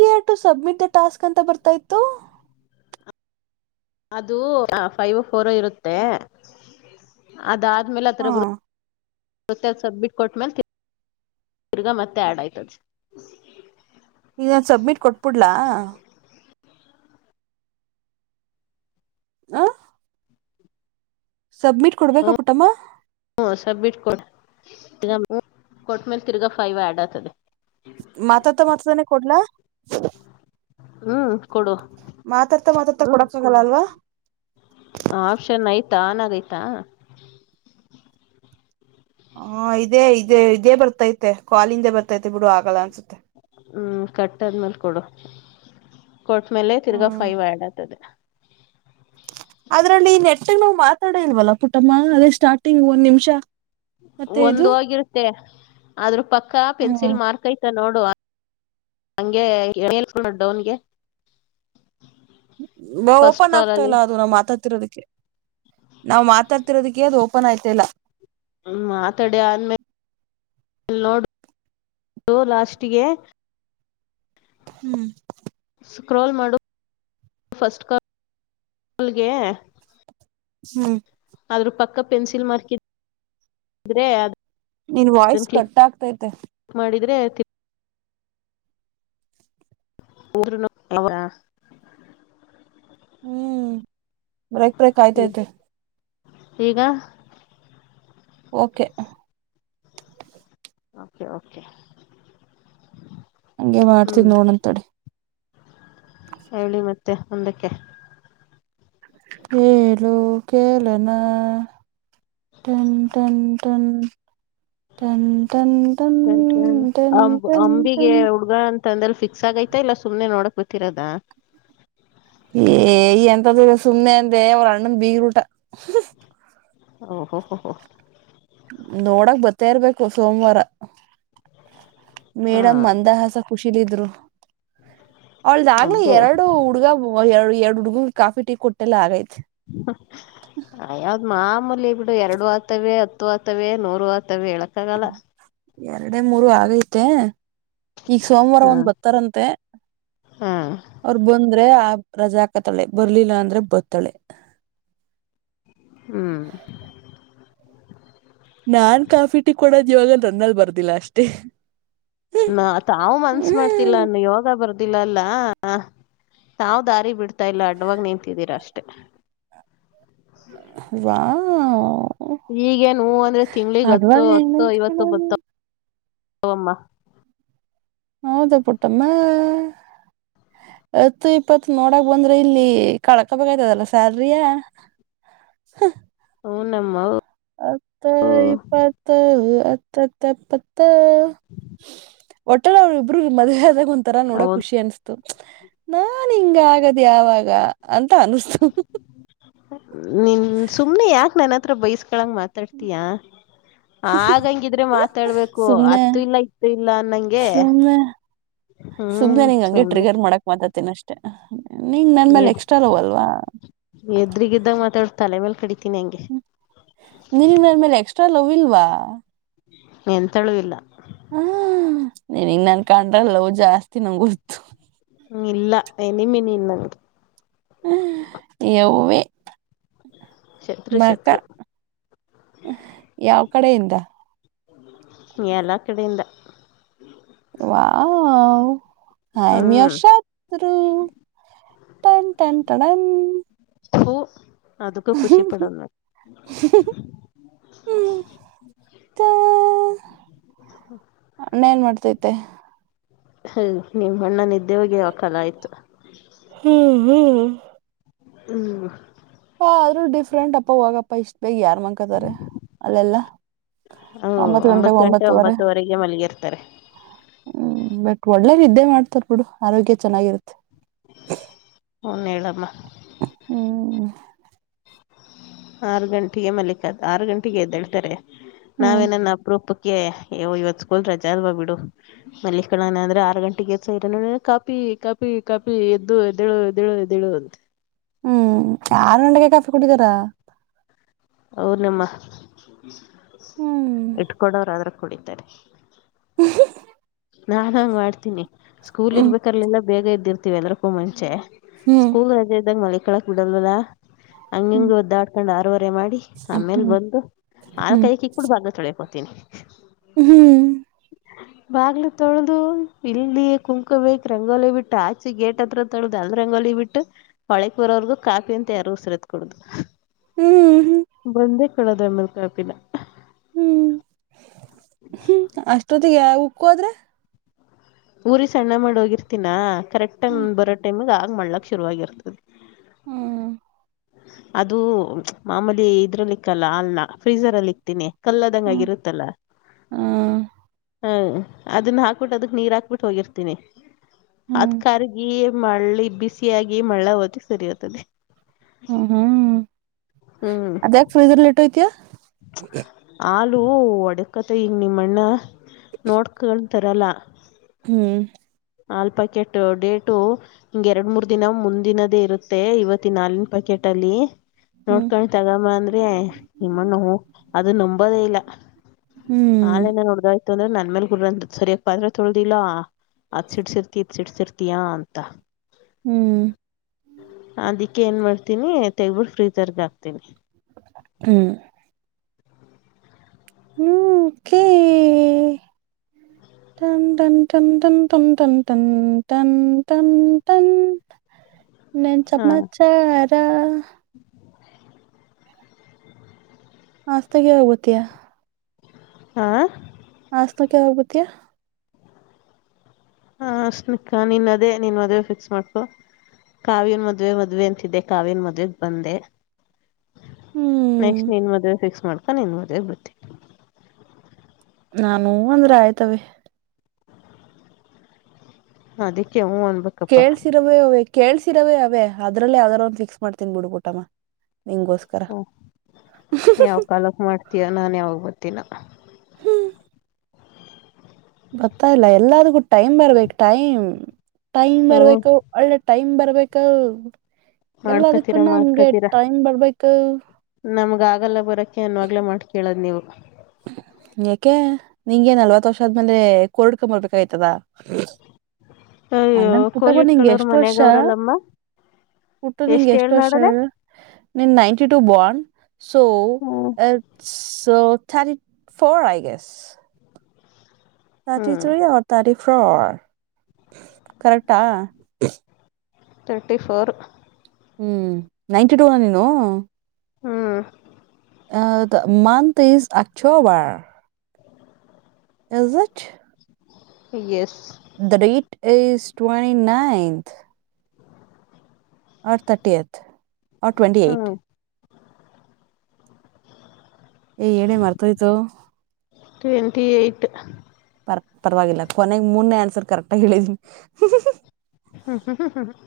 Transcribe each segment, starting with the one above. Here to submit the task ಅಂತ ಬರ್ತಾ ಇತ್ತು ಅದು ಫೈವ್ ಫೋರ್ ಇರುತ್ತೆ. ಅದ ಆದ್ಮೇಲೆ ಹಾ ಆತರ ಸಬ್ಮಿಟ್ ಕೊಟ್ಟ್ಮೇಲೆ ತಿರ್ಗ ಮತ್ತೆ ಆಡ್ ಆಯ್ತದ. ಈಗದ ಸಬ್ಮಿಟ್ ಕೊಟ್ಬಿಡ್ಲಾ ಹ [inaudible] ಸಬ್ಮಿಟ್ ಕೊಡ್ಬೇಕ ಪುಟಮ್ಮ. ಹ್ಮ, ಸಬ್ಮಿಟ್ ಕೊಗ ಕೊಟ್ಟ್ಮೇಲೆ ತಿರ್ಗಾ ಫೈವ್ ಆಡ್ ಆತದೆ. ಮಾತಾಡ್ತಾ ಮಾತಡ್ತಾನೆ ಕೊಡ್ಲಾ- ಹ್ಮ್, ಕೊಡು- ಮಾತಾಡ್ತ ಮಾತಾಡ್ತ ಕೊಡಕ್ಕೋಗಲ್ಲ [unintelligible] ಅಲ್ವಾ ಆಪ್ಷ್ಸನ್ ಆಯ್ತಾ ಆನ್ಗೈತಾ- ಹಾ, ಇದೇ ಇದೇ ಇದೇ ಬರ್ತೈತೆ ಕಾಲಿಂಗ್ದ ಬರ್ತೈತೆ ಬಿಡು ಆಗಲ್ಲ ಅನ್ಸುತ್ತೆ. ಹ್ಮ್, ಕಟ್ಟಾದ್ಮೇಲೆ ಕೊಡು ಕೊಟ್ಮೇಲೆ ತಿರ್ಗಾ ಹ್ಮ್ ಫೈವ್ ಆ್ಯಡ್ ಆಗತದೆ. ಅದ್ರಲ್ಲಿ ನೆಟ್ಟಗ್ ನಾವ್ ಮಾತಾಡೆ ಇಲ್ವಲ್ಲ ಪುಟಮ್ಮ. ಅದೇ ಸ್ಟಾರ್ಟಿಂಗ್ ಒಂದ್ ನಿಮಿಷ ಮತ್ತೆ ಒಂದ ಇದು ಹೋಗಿರುತ್ತೆ ಆದ್ರ ಪಕ್ಕಾ ಪೆನ್ಸಿಲ್ ಹ್ಮ್ ಮಾರ್ಕ್ ಐತ ನೋಡು ಹಂಗೆೇಳ್ ಡೌನ್ಗೆ [unintelligible] ಫಸ್ಟ್ ಓಪನ್ ಕಾಲ್ ಆಗ್ತಾ ಅಲ್ಲಿ ಇಲ್ಲ ಅದು ನಾವ್ ಮಾತಾಡ್ತಿರೋದಿಕ್ಕೆ. ನಾವ್ ಮಾತಾಡ್ತಿರೋದಿಕ್ಕೆ ಅದು ಓಪನ್ ಆಯ್ತಲ್ಲಾ. ಹ್ಮ್, ಮಾತಡಿ ಆದ್ಮೇಲೆ ನೋಡು ಲಾಸ್ಟ್ಗೆ [unintelligible] ಹ್ಮ್, ಸ್ಕ್ರೊಲ್ ಮಾಡು ಫಸ್ಟ್ ಕಾಲ್ ಕಾಲ್ಗೆ ಹ್ಮ್, ಅದ್ರ ಪಕ್ಕ ಪೆನ್ಸಿಲ್ ಮಾರ್ಕ್ಇದ್ರೆ ನಿನ್ ವಾಯ್ಸ್ ಕಟ್ ಆಗ್ತೈತೆ. ಮಾಡಿದ್ರೆ [unintelligible] ಊರನ್ನು ಯರ [inaudible] ಹ್ಮ್ ಬ್ರೇಕ್ ಬ್ರೇಕ್ ಆಯ್ತೈತೆ. ಈಗ. Okay okay okay. ಹಂಗೆ ಹ್ಮ್ ಮಾಡ್ತೀನಿ ನೋಡನ ತಡಿ. ಹೇಳಿ ಮತ್ತೆ ಮುಂದಕ್ಕೆ. ಹೇಳು ಕೇಳನಾ. ಟನ್ ಟನ್ ಟನ್. ಟನ್ ಟನ್ ಟನ್ ಟನ್ ಟನ್ ಟನ್ ಹುಡುಗ ಅಂತ್ ಅಂದಲ್ ಫಿಕ್ಸ್ ಆಗೈತಾ ಇಲ್ಲ ಸುಮ್ನೆ ನೋಡಕ್ ಬಿಟ್ಟಿರದ. ಏಯ ಎಂತದೂ ಇಲ್ಲ ಸುಮ್ನೆ ಅಂದೆ ಅವ್ರ ಅಣ್ಣನ್ ಬೀಗರುೂಟ. ಓ ಹೋ ಹೋ ನೋಡಕ್ ಬರ್ತಾ ಇರ್ಬೇಕು ಸೋಮವಾರ ಹಾ ಮೇಡಮ್ ಮಂದಾಹಾಸ ಖುಷಿಲ್ ಇದ್ರು ಅವಳ್ದ ಆಗ್ಲೆ ಅಬ್ಬೋ ಎರಡು ಹುಡ್ಗ ಓ ಎರಡು ಎರಡು ಹುಡುಗುಗು ಕಾಫಿ ಟೀ ಕೊಟ್ಟೆಲ್ಲ ಆಗೈತ ಹ ಐಯ್ಯ ಅದ್ ಮಾಮೂಲಿ ಬಿಡು ಎರಡು ಆತವೆ ಹತ್ತು ಆತವೆ ನೂರು ಆತವೆ ಹೇಳಕ ಆಗಲ್ಲ. ಎರಡೆ ಮೂರು ಆಗೈತೆ ಈಗ ಸೋಮವಾರ ಹಾ ಒಂದ್ ಬತ್ತಾರಂತೆ. ಹಾ ಅವ್ರ ಬಂದ್ರೆ ಆ ರಜಾ ಹಕತಾಳೆ ಬರ್ಲಿಲ್ಲ ಅಂದ್ರೆ ಬತ್ತಾಳೆ. ಹ್ಮ್ ನಾನ್ ಕಾಫಿ ಟಿ ಕೊಡೋದ ಯೋಗಾ ನನ್ನಲ್ ಬರ್ದಿಲ್ಲ ಅಷ್ಟೇ. ನ ತಾವು ಮನ್ಸ್ ಮಾಡ್ತಿಲ್ಲಾ ಅನ್ನು ಯೋಗ ಬರ್ದು ತಿಲ್ಲಲ್ಲ ತಾವ್ ದಾರಿ ಬಿಡ್ತಾ ಇಲ್ಲ ಅಡ್ಡವಾಗ ನಿಂತಿದ್ದೀರಾ ಅಷ್ಟೇ. ವಾಂವ್. ಈಗೆನ ಹ್ಮ್ ಅಂದ್ರೆ ತಿಂಗಳಿಗ್ ಹತ್ತು ಹತ್ತು ಐವತ್ತೊ ಅಡ್ವಾಂಟೇಜ್ ಬತ್ತವಮ್ಮ. ಹೌದಾ ಪುಟ್ಟಮ್ಮ. ಹತ್ತು ಇಪ್ಪತ್ ನೋಡಕ್ ಬಂದ್ರೆ ಇಲ್ಲಿ ಕಳ್ಕಬೇಕಯ್ತದಲ್ಲ ಸ್ಯಲ್ರಿಯ. ಹ ಹ್ಮ್ ನಮ್ಮೋ. ಹತ್ತೋ ಇಪ್ಪತ್ತೋ ಹತ್ತತ್ತ ಎಪ್ಪತ್ತೋ. ಒಟ್ಟೆಲ ಅವ್ರ ಇಬ್ರು ಮದ್ವೆ ಆದಾಗ ಒಂತರ ನೋಡಕ ಹೌದು ಖುಷಿ ಅನ್ಸ್ತ ತು ನಾನ್ ಹಿಂಗ ಆಗದ ಯಾವಾಗ ಅಂತ ಅನಸ್ತು ನಿನ್ ಸುಮ್ನೆ ಯಾಕ ನನ್ನತ್ರ ಬೈಸ್ಕಳಂಗ ಮಾತಾಡ್ತೀಯಾ. ಆಗಂಗಿದ್ರೆ ಮಾತಾಡ್ಬೇಕು ಸುಮ್ನೆ ಅತ್ತು ಇಲ್ಲ ಇತ್ತು ಇಲ್ಲ ಅನ್ನಂಗೆ. ಸುಮ್ನೆ ಹ್ಮ್ ಚಲೋನೆ. ಮಾತಾಡ್ತೀನ ಅಷ್ಟೇ ನೀಂಗ ನನ್ ಮೇಲೆ ಎಕ್ಸ್ಟ್ರಾ ಲವ್ ಅಲ್ವಾ. ಏದ್ರಿಗ್ ಇದ್ದಾಗ ಮಾತಾಡ ತಲೆ ಮೇಲೆ ಕಡಿತೀನಿ ಹಂಗೆ. ನಿನ್ ನಮ್ಮೆಲ್ ಎಕ್ಸ್ಟ್ರಾ ಲವ್ ಇಲ್ವಾ. ಎಂತಳು ಇಲ್ಲಾ. ಹ್ಮ ನಿನಿಗ್ ನನ್ ಕಂಡ್ರೆ ಲವ್ ಜಾಸ್ತಿ ನಂಗ ಗೊತ್ತು. ಹ್ಮ ಇಲ್ಲ ಎನಿಮಿ ನಿ ನಂಗೆ. ಹ ಯವ್ವಿ. ಶತ್ರು ಮಕ್ಕ ಶತ್ರು ಯಾವ ಕಡೆಯಿಂದ. ಎಲ್ಲ ಕಡೆಯಿಂದ. ವಾವ್. ಆಯಾಮ ಹ್ಮ್ ಯುವರ್ ಶತ್ರು ಟನ್ಟನ್ಟಣನ್ ತೂ ಅದುಕ್ಕ ಕಖುಷಿ ಪಡಂಗ [unintelligible] ಅಣ್ಣೇನ್ ಮಾಡ್ತೈತೆ ಹ್ಮ ನಿಮ್ ಅಣ್ಣ ನಿದ್ದೆ ಹೋಗಿ ಯಾವ ಕಾಲ ಆಯ್ತು ಹ್ಮ್ ಹ್ಮ್ ಹ್ಮ್ ಹಾ ಆದ್ರೂ ಡಿಫ್ರೆಂಟ್ ಅಪ್ಪ ಹಾಗಪ್ಪ ಇಷ್ಟ್ ಬೇಗ ಯಾರ್ ಮಕತಾರೆ ಅದೇಲ್ಲಾ ಹ ಒಂಬತ್ತು ಗಂಟೆ ಒಂಬತ್ತುವರೆಗೆ ಮಲಗಿರ್ತಾರೆ ಹ್ಮ್ ಬಟ್ ಒಳ್ಳೆ ನಿದ್ದೆ ಮಾಡ್ತಾರ್ ಬಿಡು ಆರೋಗ್ಯ ಚೆನ್ನಾಗಿರುತ್ತೆ ಹನ್ ಹೇಳಮ್ಮ ಹ್ಮ್ ಆರು ಗಂಟೆಗೆ ಮಲಿಕ ಆರು ಗಂಟೆಗೆ ಎದ್ದೇಳ್ತಾರೆ ಹ್ಮ್ ನಾವೇನನ್ನ ಅಪೂರುಪಕ ಅ ಇವತ್ ಸ್ಕೂಲ್ ರಜಾ ಅಲ್ವಾ ಬಿಡು ಮಲ್ಲಿಕಣನ ಅಂದ್ರೆ ಆರು ಗಂಟೆಗೆ ಎದ್ದು ಕಾಫಿ ಕಾಫಿ ಕಾಪಿ ಎದ್ದು ಎದ್ದೆಳು ಎದ್ದೆಳು ಎದ್ದೇಳು ಅಂತ ಹ್ಮ್ ಆರ್ ಗಂಟೆಗೆ ಕಾಫಿ ಕುಡಿದಾರಾ ಅವರು ನಿಮ್ಮ ಹ್ಮ್ ಇಟ್ಕೊಂಡವರು ಆದ್ರ ಕುಡಿತಾರೆ ಹ್ಮ ನಾನ್ ಹಂಗ ಮಾಡ್ತೀನಿ ಸ್ಕೂಲ್ ಹ್ಮ್ ಇರ್ಬೇಕ್ರೆಲ್ಲ ಬೇಗ ಘದ್ದಿರ್ತಿವಿ ಅಲ್ರಕ್ಕೂ ಮುಂಚೆ ಹ್ಮ್ ಸ್ಕೂಲ್ ರಜೆ ಇದ್ದಂಗ ಮಲಕೋಳಾಕ್ ಬಿಡಲ್ವಲ್ಲ ಹಂಗ ಹಿಂಗ ಹ್ಮ್ ಒದ್ದಾಡ್ಕೊಂಡ್ ಆರವರೆ ಮಾಡಿ ಆಮೇಲ್ ಹ್ಮ್ ಬಂದು ಹಾಲ ಹ್ಮ್ ಕಾಯ ಕಿ ಕುಡ್ ಭಾಗ ತಳಿಕೋತೀನಿ ಹ್ಮ್ ಬಾಗ್ಲು ತೊಳೆದು ಇಲ್ಲಿಯೇ ಕುಂಕೋ ಬೇಕ್ ರಂಗೋಲಿ ಬಿಟ್ಟು ಆಚೆ ಗೇಟ್ ಹತ್ರದ [unintelligible] ರಂಗೋಲಿ ಬಿಟ್ಟು ಹೊಳೆಕ್ ಬರೋವರ್ಗೂ ಕಾಫಿ ಅಂತ ಯಾರು ಉಸರ ತ್ ಕೊಡುದು ಹ್ಮ್ ಹ್ಮ ಬಂದೇ ಕಳೋದ್ ಆಮೇಲೆ ಕಾಪಿನಾ ಹ್ಮ್ ಹ್ಮ್ ಅಷ್ಟೊತ್ತಿಗೆ ಉಕ್ಕು ಹೋದ್ರೆ ಊರಿ ಸಣ್ಣ ಮಾಡ ಹೋಗಿರ್ತೀನ ಕರೆಕ್ಟ್ ಟೈಮ್ ಹ್ಮ್ ಬರೋ ಟೈಮಗ್ ಆಗ ಮಾಡ್ಲಕ್ ಶುರು ಆಗರ್ತದೆ ಹ್ಮ ಅದು ಮಾಮೂಲಿ ಇದ್ರಲ್ಲಿ ಇಕ್ಕಲ್ಲ ಅಲ್ನ ಫ್ರೀಸರ್ ಅಲ್ಲಿ ಇಕ್ತೀನಿ ಕಲ್ಲ ಆದಂಗ ಹ್ಮ್ ಆಗಿರತ್ತಲ್ಲ ಹ್ಮ್ ಹಾ ಅದನ್ನ ಹಾಕ್ಬಿಟ್ಟು ಅದಕ್ ನೀರ್ ಹಾಕ್ಬಿಟ್ಟು ಹೋಗಿರ್ತೀನಿ ಅದ್ ಹ್ಮ್ ಕರ್ಗಿ ಮಳ್ಳಿ ಬಿಸಿಯಾಗಿ ಮಳ್ಳ ಹತ ಸರಿಯ್ತದೆ ಹ್ಮ್ ಹ್ಮ್ ಹ್ಮ್ ಅದ್ಯಾಕ ಫ್ರೀಜ್ರರ ಲೇ ಇಟ್ ಹೊತಿಯಾ ಹಾಲು ಒಡಕತ ಹಿಗ ನಿಮ್ಮಣ್ಣ ನೋಡ್ಕೊಂಡ ತರಲ್ಲ ಹ್ಮ್ ಹಾಲ್ ಪಾಕೆಟ್ಟು ಡೇಟು ಹಿಂಗ ಎರಡ್ ಮೂರ್ ದಿನ ಮುಂದಿನದೇ ಇರುತ್ತೆ ಇವತ್ತ ಹಾಲಿನ್ ಪ್ಯಾಕೆಟ್ ಅಲ್ಲಿ ಹ್ಮ್ ನೋಡ್ಕೊಂಡಿ ತಗಮ್ಮಬಾ ಅಂದ್ರೆ ನಿಮ್ಮನ್ನು ಅದು ನಂಬೋದೇ ಇಲ್ಲ ಹ್ಮ್ ಹಾಲೆಮರೆ ಒಡೆದು ಹೋಯ್ತು ಅಂದ್ರೆ ನನ್ ಮೇಲ್ ಗುರ್ ಅಂತ ಸರಿಯಾಗಿ ಪಾತ್ರೆ ತೊಳ್ದಿಲ್ಲಾ ಅದ ಸಿಡ್ಸಿರ್ತಿ ಇದ ಸಿಡ್ಸಿರ್ತಯಾ ಅಂತ ಹ್ಮ್ ಅದಿಕ್ಕೆ ಏನ್ ಮಾಡ್ತೀನಿ ತೆಗಬಿಟ್ಟ ಫ್ರೀಜರ್ ಗೆ ಹಾಕ್ತೀನಿ ಹ್ಮ್ ಯು ಕೆ ಹ್ಮ್ [inaudible] ತ ದಮ ತ ತಂ ತ ತಮ ತ ತಂ ತಂ ತನ್ [unintelligible] ನೇನ್ ಹಾ ಚಮಾಚಾರಾ [unintelligible] ಹ [unintelligible] ಸ್ತಗೆ ಹೋಗತಯಾ ಹಾ [inaudible] ಹಾಸ್ಟೆಲ್ ಗೆ ಯಾವಾಗ ಬರ್ತಿಯಾ ಹಾಸ್ಟಲ್ಕಾ ನೀನ್ ಅದೇ ನೀನ್ ಮದ್ವೆ ಫಿಕ್ಸ್ ಮಾಡ್ಕೊ. ಕಾವ್ಯನ್ ಮದ್ವೆ ಮದ್ವೆ ಅಂತಿದ್ದೆ ಕಾವ್ಯನ್ ಮದ್ವೆಗ್ ಬಂದೆ. ಹ್ಮ್ ನೆಕ್ಸ್ಟ್ ನಿನ್ ಮದ್ವೆ ಫಿಕ್ಸ್ ಮಾಡ್ಕಾ ನಿನ್ ಮದ್ವೆಗ್ ಬರ್ತೀನಿ. ನಾನ್ ಹೂ ಅಂದ್ರೆ ಆಯ್ತವೆ. ಅದಿಕ್ಕೆ ಹೂ ಅನ್ ಕೇಳ್ಸಿರೋ ಅವ ಕೇಳಿಸಿರವೇ ಅವೇ ಅದ್ರಲ್ಲಿ ಯಾವದಾರ ಒಂದು ಫಿಕ್ಸ್ ಮಾಡ್ತೀನಿ ಬಿಡು ಪುಟ್ಟಮ್ಮ ನಿಂಗಗೋಸ್ಕರ. ಹ್ಮ, ಯಾವಗ ಪಾಲಪ್ಮಾಡ್ತೀಯ ನಾನ್ ಯಾವಾಗ ಬರ್ತೀನೋ. ಹ್ಮ್. [inaudible] ಗೊತ್ತಾ [unintelligible] ಇಲ್ಲ ಎಲ್ಲಾದಕು ಟೈಮ್ ಬರ್ಬೇಕು ಟೈಮ್, ಟೈಮ್ ಹ್ಮ ಬರ್ಬೇಕು ಒಳ್ಳೆ ಟೈಮ್ ಬರ್ಬೇಕು ಮಾಡ್ಕೊತೀರಾ ಎಲ್ಲಾದಕ್ಕುನಮ್ಗೆ ಮಾಡ್ಕೊತೀರಾ ಟೈಮ್ ಬರ್ಬೇಕು. ನಮ್ಗ ಆಗಲ್ಲ ಬರಕೆ ಅನ್ವಾಗ್ಲೆ ಮಾತ್ ಕೇಳದ್ ನೀವು. ಯಾಕೆ ನಿಂಗೆ ನಲ್ವತ್ ವರ್ಷ ಆದ್ಮೇಲೆ ಕೋರ್ಡ್ಕಕಂಬರ್ಬೇಕಾಯ್ತದ. ಅಯ್ಯೋ ಅಂದಂಗ ಕೋಲ್ ಪುಟ್ಟವ ನಿಂಗೆ ಇಟ್ಕೊಳ್ಳೋರು ಎಷ್ಟು ಮನ್ಯಾಗ ವರ್ಷ ಅವ್ರಲ್ಲಮ್ಮ ಪುಟ್ಟು ನಿಂಋ ಎಷ್ಟ್ ಎಷ್ಟು ವರ್ಷ ನೋಡದ ಹೇಳ್ ನೀನ್ ನೈನ್ಟು ಬಾಂಡ್ so hmm ರ್್ಟಿ four I gas [unintelligible] thirty hmm ತ್ರಿಅರ್, thirty four ಕರೆಕ್ಟಾ ತರ್ಟಿ ಫೋರ್ ಹ್ಮ್, ನೈಂಟಿಟೂನ ನೀನು ಹ್ಮ್, month is October is it S the date is twenty ninth. R thirty eight R twenty eight ಹ್ಮ್ ಹೇ ಏನೇ ಮರ್ತೋಯ್ತು ಟ್ವೆಂಟಿ ಏಯ್ಟ ಪರ್ ಪರವಾಗಿಲ್ಲ ಕೊನೆಗೆ ಮೂರ್ನೇ answer ಕರೆಕ್ಟಾಗಿ ಹೇಳಿದೀನಿ. ಹ್ಮ್ ಹ್ಮ ಹ ಹ. [inaudible]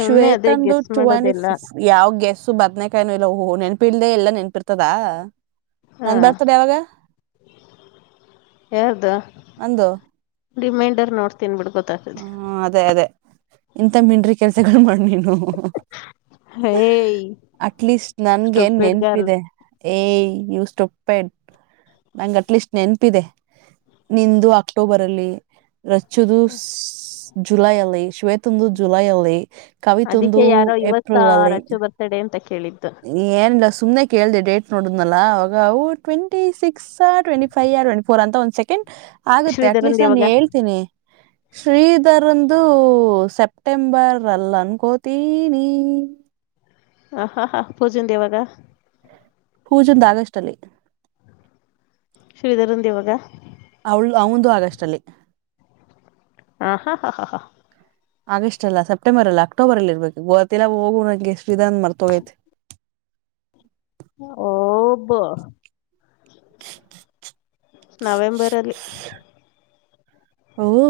ಶ್ವೇತಂದು ಟ್ವೆಂಟಿ ಫಿಫ್ ಯಾವ್ ಗೆಸು ಬದನೇಕಾಯನು ಇಲ್ಲ ಹೊ, ಹೊ, ಹೊ ನೆನಪಿಲ್ದೆ ಎಲ್ಲಾ ನೆನ್ಪಿರ್ತದ. ಹಾ ನನ್ ಬರ್ತಡೇ ಯಾವಾಗ? ಯಾರ್ದು ನಂದು. ರಿಮೈಂಡರ್ ನೋಡ್ತೀನಿ ಬಿಡ್ಕೊತ್ತ ಹ್ಮ, ಅದೇ -ಅದೇ ಇಂತ ಮಿಂಡ್ರಿ ಕೆಲ್ಸಗಳು ಮಾಡು ನೀನು. ಹೇಯ್ ಅಟ್ಲೀಸ್ಟ್ ನಂಗೆ ಸ್ಟುಪಿಡ್ ಗರ್ಲ್ ನೆನಪಿದೆ. ಏಯ್ ಯೂ ಸ್ಟುಪಿಡ್ ನಂಗ್ ಅಟ್ಲೀಸ್ಟ್ ನೆನಪಿದೆ ನಿಂದು ಅಕ್ಟೋಬರ್ ಅಲ್ಲಿ ರಚ್ಚುದು ಜುಲೈ ಅಲ್ಲಿ, ಶ್ವೇತುಂದು ಜುಲೈ ಅಲ್ಲಿ. ಕವಿತಂದು ಅದಕ್ಕೆ ಯಾರೋ ಇವತ್ತ ಏಪ್ರಿಲ್ ಅಲ್ಲಿ ಅಯ್ತೆ [unintelligible] ಅಂತ ಕೇಳಿದ್ದು. ಏನಿಲ್ಲ ಸುಮ್ನೆ ಕೇಳಿದೆ ಡೇಟ್ ನೋಡಿದ್ನಲ್ಲ ಅವಾಗ ಅವು twenty six. Twenty five twenty four ಅಂತ ಒಂದ್ ಸೆಕೆಂಡ್ ಆಗುತ್ತೆ ಶ್ರೀಧರನ್ ಅಟ್ಲೀಸ್ಟ್ ನಾನ ಯಾವಾಗ ಹೇಳ್ತಿನಿ. [inaudible] ಶ್ರೀಧರಂದು ಸೆಪ್ಟೆಂಬರ್ ಅಲ್ಲ ಅನ್ಕೋತಿನಿ. ಹ ಹಾ ಹಾ ಪೂಜಾದು ಯಾವಾಗ. ಪೂಜಂದ್ ಆಗಸ್ಟ್ ಅಲ್ಲಿ ಅಯ್ತೆ. ಶ್ರೀಧರಂದು ಯಾವಾಗ.. ಅವಳು ಅವಂದು ಆಗಸ್ಟ್ ಅಲ್ಲಿ. ಹಾ ಹಾ ಹಾ ಹಾ ಹಾ. ಆಗಸ್ಟ್ ಅಲ್ಲ ಸೆಪ್ಟೆಂಬರ್ ಅಲ್ಲ ಅಕ್ಟೋಬರಲ್ಲಿ ಇರ್ಬೇಕು ಗೊತಿಲ್ಲಾ ಹೋಗು ನಂಗೆ ಶ್ರೀಧರಂದು ಮರ್ತೋಗೈತೆ. ಓಪ ನವೆಂಬರ್ ಅಲ್ಲಿ. ಓಹೋ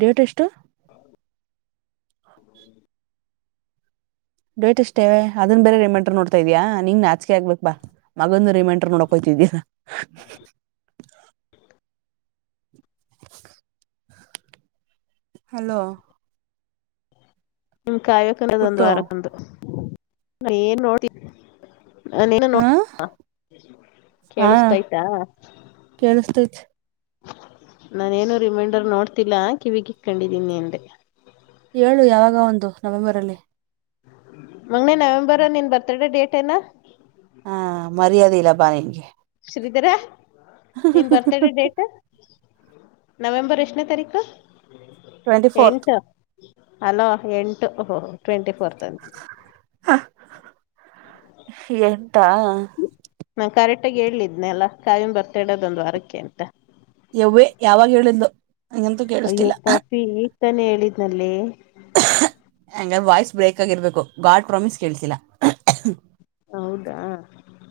ಡೇಟ್ ಎಷ್ಟು. ಡೇಟ್ ಅಷ್ಟೇ ಅದನ್ ಬೇರೆ ರೇಮಂಡರ್ ನೋಡ್ತಾಯಿದಿಯ ನೀನ್ಗೆ ನಾಚಿಕೆ ಆಗಬೇಕು ಬಾ. ಮಗಂದು ರಿಮೈಂಡರ್ ಮಾಡೋಕ್ ಹೋಗ್ತಿದೀಯಾ. ಹಲೋ ನಿಮ ಕಾವ್ಯಕನ್ನದ ಪುಟ್ಟು ಒಂದುವಾರಕ್ಕಂದು ನಾ ಏನ್ ನೋಡ್ತ. ನಾ ನೀನ ಹಾ ನೋಡ್ತ ಕೇಳಿಸತೈತ. ಕೇಳಿಸ್ಟೈತೆ ನಾನೇನು ರಿಮೈಂಡರ್ ನೋಡ್ತಿಲ್ಲ ಕಿವಿಗಿ ಇಟ್ಟುಕೊಂಡಿದೀನಿ ಅಂದೆ. ಹೇಳು ಯಾವಾಗ ಅವಂದು ನವೆಂಬರ್ ಅಲ್ಲಿ. ಮಗನೇ ನವೆಂಬರ್ ನಿನ್ ಬರ್ತ್ಡ ಡೇಟ್ ಏನ. ಹಾ ಮರ್ಯಾದೆ ಇಲ್ಲ ಬಾ ನಿನ್ಗೆ. ಶ್ರೀಧರ ನೀನ್ ಬರ್ತಡೇ ಡೇಟ್. ನವೆಂಬರ್ ಎಷ್ಟನೇ ತಾರೀಕು ಟ್ವೆಂಟಿ ಫೋರ್ತ್ ಎಂಟು. ಹಲೋ ಎಂಟು ಟ್ವೆಂಟಿ ಫೋರ್ತ್ ಅಂತೆ. ಹ ಎಂಟ. ನಾನ್ ಕರೆಕ್ಟಾಗಿ ಹೇಳ್ಲಿದ್ನೆನಲ್ಲ ಕಾವ್ಯದು ಬರ್ತ್ಡೇ ಅದ ಒಂದು ವಾರಕ್ಕೆ ಅಂತ. ಯವೇ ಯಾವಾಗ ಹೇಳಿದು ಹಂಗಂತೂ ಕೇಳಿಸ್ತಿಲ್ಲ. ಈಗಾ ತಾನೇ ಹೇಳಿದ್ನಲ್ಲಿ. ಹಂಗದ್ರೆ ವಾಯ್ಸ್ ಬ್ರೇಕ್ ಆಗಿರ್ಬೇಕು ಗಾಡ್ ಪ್ರಾಮಿಸ್ ಕೇಳ್ತಿಲ್ಲಾ. ಹೌದಾ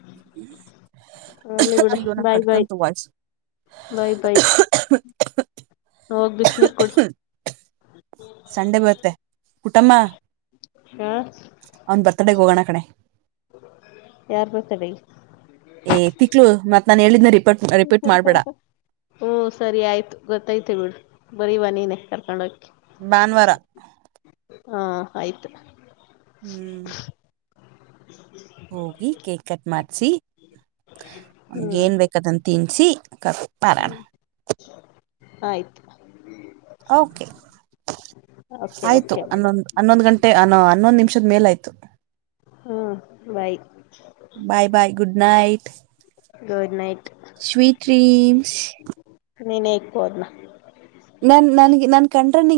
[inaudible] ಅಲ್ಲಿ ಬಿಡು ಅಯ್ಯೋ ನನಗೆ ಬಾಯ್ ಬಾಯ್ ಕಟ್ಟಿಕೊಂತು ವಾಯ್ಸ್. ಹೋಗಿ ಬಿಸಿ ನೀರ್ ಕುಡಿ ಸಂಡೆ ಬರುತ್ತೆ ಪುಟ್ಟಮ್ಮ. ಹಾ ಅವ್ನ್ ಬರ್ತಡೇಗ್ ಹೋಗೋಣ ಕಣೆ ಯಾರ್ ಬರ್ತ್ಡೇ. ಏ್ ತಿಕ್ಲು ಮತ್ ನಾನ್ ಹೇಳಿದ್ನ ರಿಪೀಟ್ ಮಾಡ್ಬೇಡ. ಹ್ಮ್ ಸರಿ ಆಯ್ತು ಗೊತ್ತೈತೆ ಬಿಡು ಬರಿವಾ ನೀನೆೇ ಕರ್ಕೊಂಗಿ ಭಾನುವಾರ ಹಾ ಆಯ್ತು. ಹ್ಮ್ ಹೋಗಿ ಕೇಕ್ ಕಟ್ ಮಾಡ್ಸಿ ಹ್ಞೂ ಅವ್ನಿಗೆ ಏನ್ ಬೇಕು ಅದ್ನ ತಿನಿಸಿ. ಹ್ಮ್ ಆಯ್ತು. ಕೆ ಓಕೆ ಆಯ್ತು ಓಕೆ ಮೇಡಮ್ ಹನ್ನೊಂದು. ಹನ್ನೊಂದ ಗಂಟೆ ಅನೋ ಹನ್ನೊಂದು ನಿಮಿಷದ ಮೇಲೆ ಆಯಿತು. [inaudible] ಹೂ bye [inaudible] bye bye good night. [inaudible] Good night sweet dreams ನೀನ ಈಗ ಪೋನ್ ಮಾಡ [inaudible] ಮ್ಯಾಮ್ ನನಗೆ ನನ್ನ ಕಂಡರೆ ನಿಂಗ [inaudible]